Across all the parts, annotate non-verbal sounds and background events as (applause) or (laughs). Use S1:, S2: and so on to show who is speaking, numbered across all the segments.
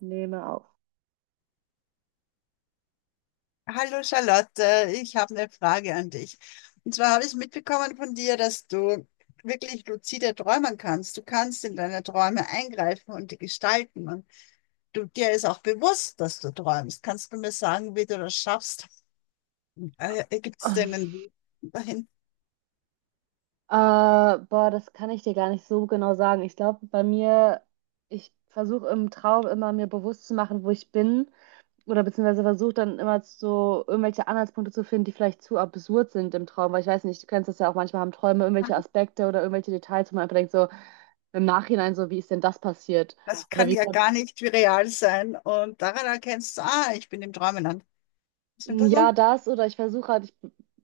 S1: Nehme auf.
S2: Hallo Charlotte, ich habe eine Frage an dich. Und zwar habe ich mitbekommen von dir, dass du wirklich luzide träumen kannst. Du kannst in deine Träume eingreifen und die gestalten. Und du, dir ist auch bewusst, dass du träumst. Kannst du mir sagen, wie du das schaffst? Gibt
S1: Äh,
S2: es denn einen Weg dahin?
S1: boah, das kann ich dir gar nicht so genau sagen. Ich glaube, bei mir, ich versuche im Traum immer mir bewusst zu machen, wo ich bin. Oder beziehungsweise versuche dann immer so irgendwelche Anhaltspunkte zu finden, die vielleicht zu absurd sind im Traum. Weil ich weiß nicht, du kennst das ja auch manchmal, haben Träume irgendwelche Aspekte oder irgendwelche Details, wo man einfach denkt, so im Nachhinein, so wie ist denn das passiert?
S2: Das
S1: Oder
S2: kann
S1: wie
S2: ja
S1: kommt,
S2: gar nicht wie real sein. Und daran erkennst du, ah, ich bin im Träumeland. Stimmt
S1: "Hm,
S2: das so?
S1: ja, das? Oder ich versuche halt, ich,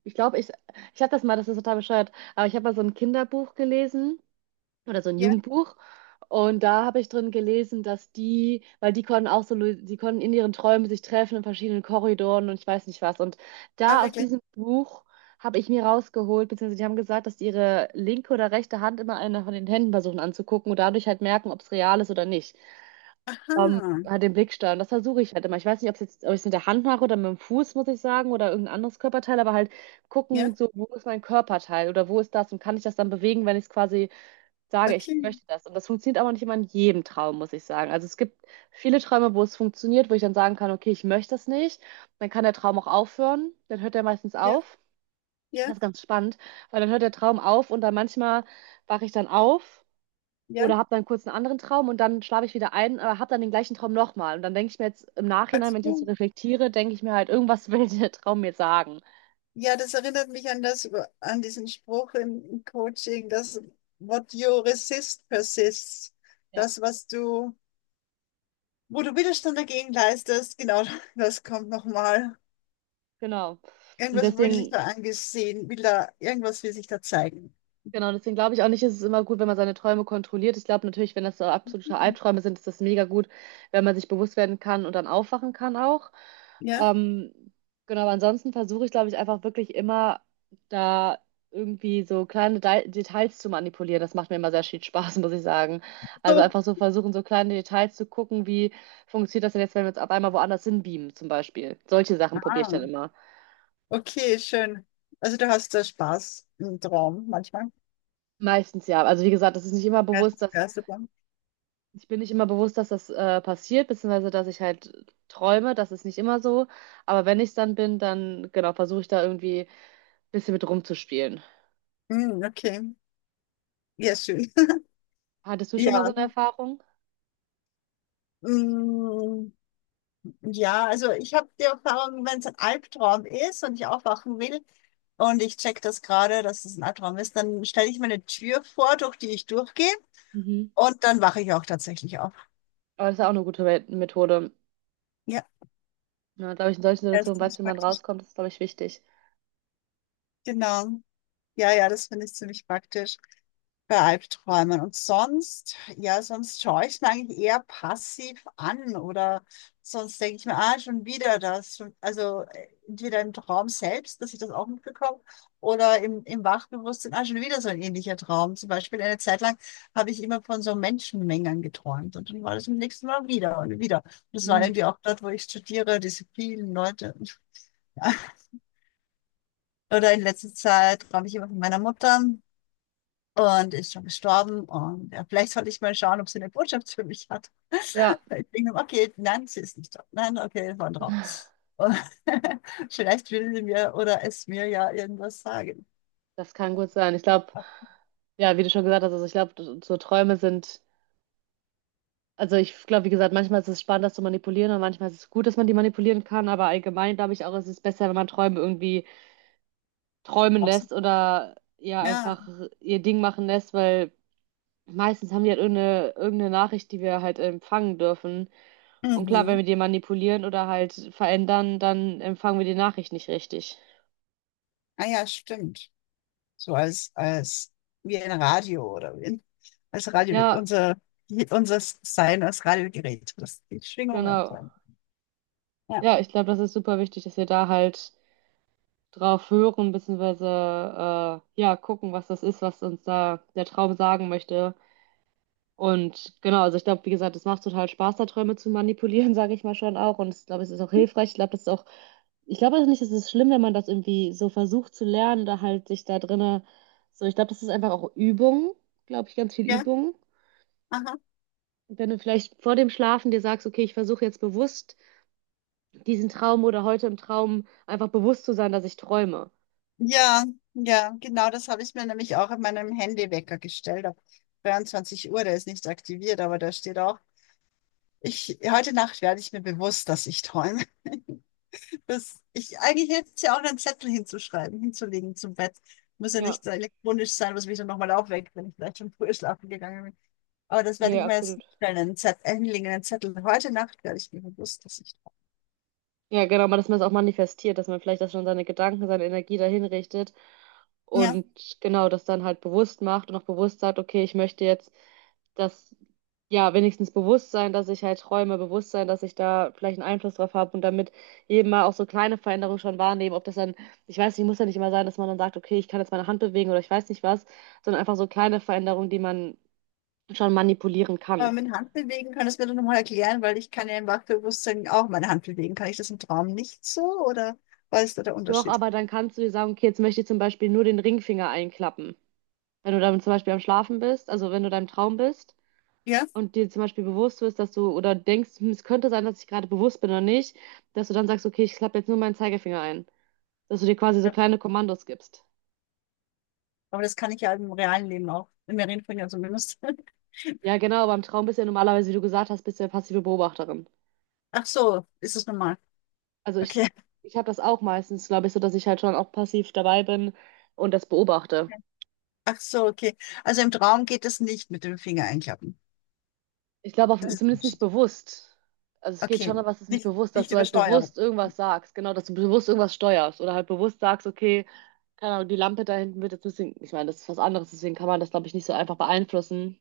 S1: ich glaube, ich, ich habe das mal, das ist total bescheuert, aber ich habe mal so ein Kinderbuch gelesen oder so ein
S2: Ja,
S1: Jugendbuch. Und da habe ich drin gelesen, dass die, weil die konnten auch so, die konnten in ihren Träumen sich treffen in verschiedenen Korridoren und ich weiß nicht was. Und
S2: ah,
S1: da aus
S2: wirklich.
S1: diesem Buch habe ich mir rausgeholt, beziehungsweise die haben gesagt, dass die ihre linke oder rechte Hand immer eine von den Händen versuchen anzugucken und dadurch halt merken, ob es real ist oder nicht.
S2: Aha,
S1: Halt den Blicksteuern. Das versuche ich halt immer. Ich weiß nicht, ob es jetzt, ob ich es mit der Hand mache oder mit dem Fuß, muss ich sagen, oder irgendein anderes Körperteil, aber halt
S2: ja,
S1: gucken, so, wo ist mein Körperteil oder wo ist das und kann ich das dann bewegen, wenn ich es quasi sage, ich
S2: okay.
S1: möchte das. Und das funktioniert aber nicht immer in jedem Traum, muss ich sagen. Also es gibt viele Träume, wo es funktioniert, wo ich dann sagen kann, okay, ich möchte das nicht. Dann kann der Traum auch aufhören. Dann hört er meistens
S2: Ja,
S1: auf.
S2: ja,
S1: Das ist ganz spannend, weil dann hört der Traum auf und dann manchmal wache ich dann auf
S2: ja.
S1: oder habe dann kurz einen anderen Traum und dann schlafe ich wieder ein, aber habe dann den gleichen Traum nochmal. Und dann denke ich mir jetzt im
S2: Ach
S1: Nachhinein, wenn ich jetzt so
S2: so.
S1: reflektiere, denke ich mir halt, irgendwas (laughs) will der Traum mir sagen.
S2: Ja, das erinnert mich an das, an diesen Spruch im Coaching, dass what you resist persists.
S1: Ja,
S2: Das, was du, Wo du Widerstand dagegen leistest, genau, (laughs) das kommt nochmal.
S1: genau. Und
S2: Irgendwas will sich
S1: deswegen
S2: da angesehen, will da, irgendwas will sich da zeigen.
S1: Genau, deswegen glaube ich auch nicht, ist es ist immer gut, wenn man seine Träume kontrolliert. Ich glaube natürlich, wenn das so absolute Albträume sind, ist das mega gut, wenn man sich bewusst werden kann und dann aufwachen kann auch.
S2: Ja,
S1: Ähm, genau, aber ansonsten versuche ich, glaube ich, einfach wirklich immer da irgendwie so kleine De Details zu manipulieren. Das macht mir immer sehr viel Spaß, (laughs) muss ich sagen. Also
S2: so.
S1: einfach so versuchen, so kleine Details zu gucken, wie funktioniert das denn jetzt, wenn wir uns auf einmal woanders hinbeamen, zum Beispiel. Solche Sachen probiere ich
S2: Ah,
S1: dann immer.
S2: okay, schön. Also du hast da Spaß im Traum manchmal.
S1: Meistens ja. Also wie gesagt, das ist nicht immer bewusst, dass
S2: Geistesgeisterbahn.
S1: ich bin nicht immer bewusst, dass das passiert, beziehungsweise dass ich halt träume. Das ist nicht immer so. Aber wenn ich es dann bin, dann genau, versuche ich da irgendwie ein bisschen mit rumzuspielen.
S2: Mm, okay, ja, schön. (laughs)
S1: Hattest du schon
S2: Ja,
S1: mal so eine Erfahrung?
S2: mm. Ja, also ich habe die Erfahrung: wenn es ein Albtraum ist und ich aufwachen will und ich check das gerade, dass es ein Albtraum ist, dann stelle ich mir eine Tür vor, durch die ich durchgehe,
S1: Mhm.
S2: und dann wache ich auch tatsächlich auf.
S1: Aber das ist ja auch eine gute Methode.
S2: Ja,
S1: Ja, glaube ich, in solchen
S2: das ist
S1: Situationen weiß,
S2: ziemlich
S1: wie man
S2: praktisch.
S1: rauskommt, das ist, glaube ich, wichtig.
S2: Genau. Ja, ja, das finde ich ziemlich praktisch. Bei Albträumen. Und sonst, ja, sonst schaue ich es mir eigentlich eher passiv an, oder sonst denke ich mir, ah, schon wieder das. Schon, also entweder im Traum selbst, dass ich das auch mitbekomme, oder im Wachbewusstsein, ah, schon wieder so ein ähnlicher Traum. Zum Beispiel eine Zeit lang habe ich immer von so Menschenmengen geträumt und dann war das im nächsten Mal wieder und wieder. Und das war
S1: Mhm.
S2: irgendwie auch dort, wo ich studiere, diese vielen Leute. (laughs) Ja. Oder in letzter Zeit träume ich immer von meiner Mutter und ist schon gestorben. Und ja, vielleicht sollte ich mal schauen, ob sie eine Botschaft für mich hat.
S1: Ja,
S2: Ich wegen dem, okay, nein, sie ist nicht da. Nein, okay, war ein Traum. Und (laughs) vielleicht will sie mir oder es mir ja irgendwas sagen.
S1: das kann gut sein. Ich glaube,
S2: Ach,
S1: ja, wie du schon gesagt hast, also ich glaube, so Träume sind, also ich glaube, wie gesagt, manchmal ist es spannend, das zu manipulieren und manchmal ist es gut, dass man die manipulieren kann, aber allgemein glaube ich auch, es ist besser, wenn man Träume irgendwie träumen
S2: auf sie.
S1: lässt oder ja
S2: Ja,
S1: einfach ihr Ding machen lässt, weil meistens haben die halt irgendeine Nachricht, die wir halt empfangen dürfen. Und klar, wenn
S2: mhm.
S1: wir die manipulieren oder halt verändern, dann empfangen wir die Nachricht nicht richtig.
S2: Ah ja, stimmt. So als, als wie ein Radio oder wie ein, als Radio,
S1: Ja,
S2: unser, unser Sein als Radiogerät, das die Schwingungen
S1: genau.
S2: sein. Ja,
S1: Ja, ich glaube, das ist super wichtig, dass wir da halt drauf hören, beziehungsweise ja, gucken, was das ist, was uns da der Traum sagen möchte. Und genau, also ich glaube, wie gesagt, es macht total Spaß, da Träume zu manipulieren, (laughs) sage ich mal schon auch. Und ich glaube, es ist auch hilfreich. Ich glaube, das ist auch, ich glaube auch nicht, es ist schlimm, wenn man das irgendwie so versucht zu lernen, da halt sich da drinne, so, ich glaube, das ist einfach auch Übung, glaube ich, ganz viel
S2: ja,
S1: Übung.
S2: aha.
S1: Wenn du vielleicht vor dem Schlafen dir sagst, okay, ich versuche jetzt bewusst diesen Traum oder heute im Traum einfach bewusst zu sein, dass ich träume.
S2: Ja, ja, genau, das habe ich mir nämlich auch in meinem Handywecker gestellt. Ab 23 Uhr, der ist nicht aktiviert, aber da steht auch, ich, heute Nacht werde ich mir bewusst, dass ich träume. (laughs) Das, ich, eigentlich hätte es ja auch einen Zettel hinzuschreiben, hinzulegen zum Bett. Muss ja
S1: Ja,
S2: nicht so elektronisch sein, was mich dann nochmal aufweckt, wenn ich vielleicht schon früher schlafen gegangen bin. Aber das werde
S1: nee,
S2: ich mir jetzt
S1: absolut.
S2: hinstellen, einen Zettel, hinlegen, einen Zettel. Heute Nacht werde ich mir bewusst, dass ich träume.
S1: Ja, genau, aber dass man es auch manifestiert, dass man vielleicht das schon seine Gedanken, seine Energie dahin richtet
S2: Ja.
S1: und genau das dann halt bewusst macht und auch bewusst sagt, okay, ich möchte jetzt das, ja, wenigstens bewusst sein, dass ich halt träume, bewusst sein, dass ich da vielleicht einen Einfluss drauf habe und damit eben mal auch so kleine Veränderungen schon wahrnehmen, ob das dann, ich weiß nicht, muss ja nicht immer sein, dass man dann sagt, okay, ich kann jetzt meine Hand bewegen oder ich weiß nicht was, sondern einfach so kleine Veränderungen, die man schon manipulieren
S2: Aber
S1: kann.
S2: mit Handbewegen könntest du mir doch nochmal erklären, weil ich kann ja im Wachbewusstsein auch meine Hand bewegen. Kann ich das im Traum nicht so, oder was ist da der
S1: Doch,
S2: Unterschied?
S1: aber dann kannst du dir sagen, okay, jetzt möchte ich zum Beispiel nur den Ringfinger einklappen. Wenn du dann zum Beispiel am Schlafen bist, also wenn du deinem Traum bist
S2: Ja?
S1: und dir zum Beispiel bewusst wirst, dass du oder denkst, hm, es könnte sein, dass ich gerade bewusst bin oder nicht, dass du dann sagst, okay, ich klappe jetzt nur meinen Zeigefinger ein. Dass du dir quasi so
S2: Ja.
S1: kleine Kommandos gibst.
S2: Aber das kann ich ja im realen Leben auch. Im Reden ja zumindest.
S1: Ja, genau, aber im Traum bist du ja normalerweise, wie du gesagt hast, bist du ja passive Beobachterin.
S2: (laughs) Ach so, ist es normal.
S1: Also ich,
S2: Okay.
S1: ich habe das auch meistens, glaube ich, so, dass ich halt schon auch passiv dabei bin und das beobachte.
S2: Ach so, okay. Also im Traum geht das nicht mit dem Finger einklappen.
S1: Ich glaube auch
S2: Das ist der
S1: zumindest nicht
S2: Unterschied.
S1: bewusst. Also es geht
S2: Okay.
S1: schon, aber es ist nicht
S2: Nicht,
S1: bewusst, dass
S2: nicht
S1: du halt
S2: Übersteuerung.
S1: bewusst irgendwas sagst. Genau, dass du bewusst irgendwas steuerst oder halt bewusst sagst, okay, keine Ahnung, die Lampe da hinten wird jetzt ein bisschen, ich meine, das ist was anderes, deswegen kann man das, glaube ich, nicht so einfach beeinflussen.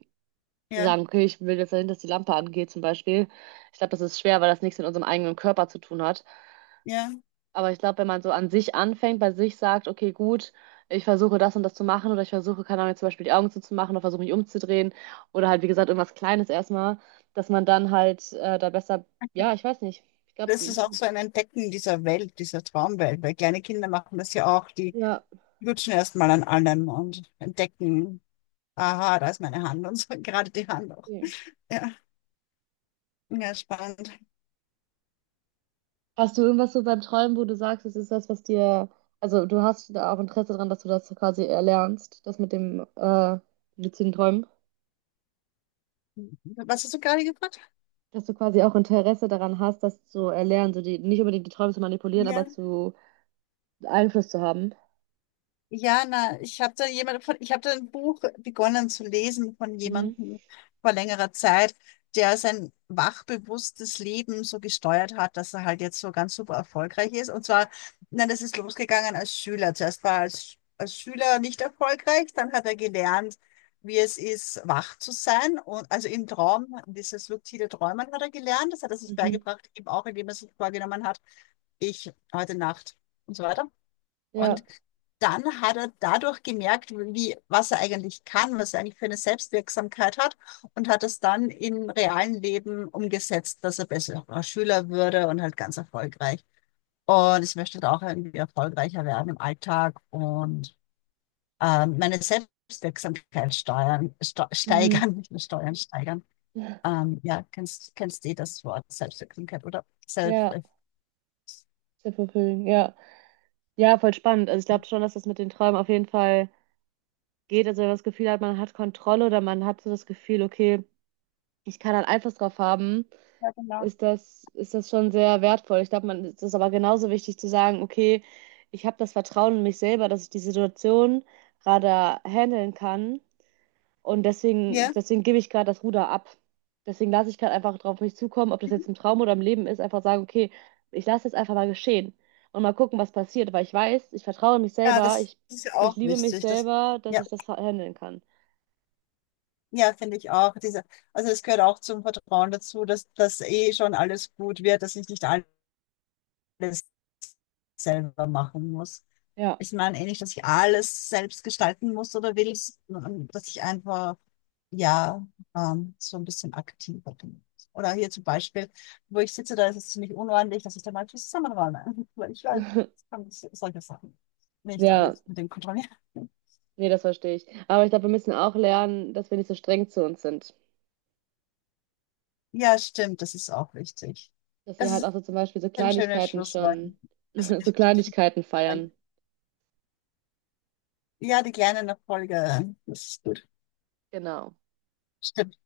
S1: Zu
S2: Ja,
S1: sagen, okay, ich will jetzt dahin, dass die Lampe angeht, zum Beispiel. Ich glaube, das ist schwer, weil das nichts mit unserem eigenen Körper zu tun hat.
S2: ja.
S1: Aber ich glaube, wenn man so an sich anfängt, bei sich sagt, okay, gut, ich versuche das und das zu machen oder ich versuche, keine Ahnung, jetzt zum Beispiel die Augen zuzumachen oder versuche mich umzudrehen oder halt, wie gesagt, irgendwas Kleines erstmal, dass man dann halt da besser, ja, ich weiß nicht. Ich glaube,
S2: Das ist auch so ein Entdecken dieser Welt, dieser Traumwelt, weil kleine Kinder machen das ja auch, die
S1: ja.
S2: lutschen erstmal an allem und entdecken. Aha, da ist meine Hand und so, (laughs) gerade die Hand auch.
S1: Okay.
S2: Ja, ja, spannend.
S1: Hast du irgendwas so beim Träumen, wo du sagst, es ist das, was dir, also du hast da auch Interesse dran, dass du das quasi erlernst, das mit dem luziden Träumen,
S2: Was hast du gerade gefragt?
S1: dass du quasi auch Interesse daran hast, das zu erlernen, so die, nicht unbedingt die Träume zu manipulieren,
S2: Ja.
S1: aber zu Einfluss zu haben.
S2: Ja, na, ich habe da jemand von, ich habe da ein Buch begonnen zu lesen von
S1: Mhm.
S2: jemandem vor längerer Zeit, der sein wachbewusstes Leben so gesteuert hat, dass er halt jetzt so ganz super erfolgreich ist. Und zwar, na, das ist losgegangen als Schüler. Zuerst war er als Schüler nicht erfolgreich, dann hat er gelernt, wie es ist, wach zu sein. Und also im Traum, dieses luzide Träumen hat er gelernt. Das hat er sich
S1: Mhm.
S2: beigebracht, eben auch, indem er sich vorgenommen hat, ich heute Nacht und so weiter.
S1: Ja.
S2: Und dann hat er dadurch gemerkt, wie, was er eigentlich kann, was er eigentlich für eine Selbstwirksamkeit hat, und hat es dann im realen Leben umgesetzt, dass er besserer Schüler würde und halt ganz erfolgreich. Und ich möchte da auch irgendwie erfolgreicher werden im Alltag und meine Selbstwirksamkeit steuern,
S1: Mhm.
S2: steigern, nicht nur steuern, steigern. Ja, kennst du eh das Wort Selbstwirksamkeit oder Self?
S1: Ja. Sehr fulfilling. Ja. Ja, voll spannend. Also ich glaube schon, dass das mit den Träumen auf jeden Fall geht. Also wenn man das Gefühl hat, man hat Kontrolle oder man hat so das Gefühl, okay, ich kann da einen Einfluss drauf haben
S2: Ja, genau.
S1: ist das schon sehr wertvoll. Ich glaube, man es ist aber genauso wichtig zu sagen, okay, ich habe das Vertrauen in mich selber, dass ich die Situation gerade handeln kann und deswegen,
S2: Ja,
S1: deswegen gebe ich gerade das Ruder ab. Deswegen lasse ich gerade einfach drauf mich zukommen, ob das jetzt
S2: mhm.
S1: im Traum oder im Leben ist, einfach sagen, okay, ich lasse jetzt einfach mal geschehen und mal gucken, was passiert, weil ich weiß, ich vertraue in mich
S2: Ja,
S1: selber,
S2: das
S1: ich,
S2: ist ja
S1: ich
S2: auch
S1: liebe mich
S2: wichtig. Das,
S1: selber, dass
S2: ja.
S1: ich das handeln kann.
S2: Ja, finde ich auch. Diese, also es gehört auch zum Vertrauen dazu, dass das eh schon alles gut wird, dass ich nicht alles selber machen muss.
S1: Ja,
S2: Ich meine eh nicht, dass ich alles selbst gestalten muss oder will, sondern dass ich einfach, ja, so ein bisschen aktiver bin. Oder hier zum Beispiel, wo ich sitze, da ist es ziemlich unordentlich, dass ich da mal zusammenräume. (laughs) Weil ich weiß,
S1: (laughs)
S2: ich kann solche Sachen nicht
S1: ja,
S2: alles mit dem kontrollieren. (laughs)
S1: nee, das verstehe ich. Aber ich glaube, wir müssen auch lernen, dass wir nicht so streng zu uns sind.
S2: Ja, stimmt, das ist auch wichtig.
S1: Dass wir
S2: Das
S1: halt
S2: ist
S1: auch so zum Beispiel so
S2: ein schönes
S1: Kleinigkeiten
S2: Schlusswort.
S1: schon, (laughs) so Kleinigkeiten feiern.
S2: Ja, die kleinen Erfolge, das ist gut.
S1: Genau.
S2: Stimmt.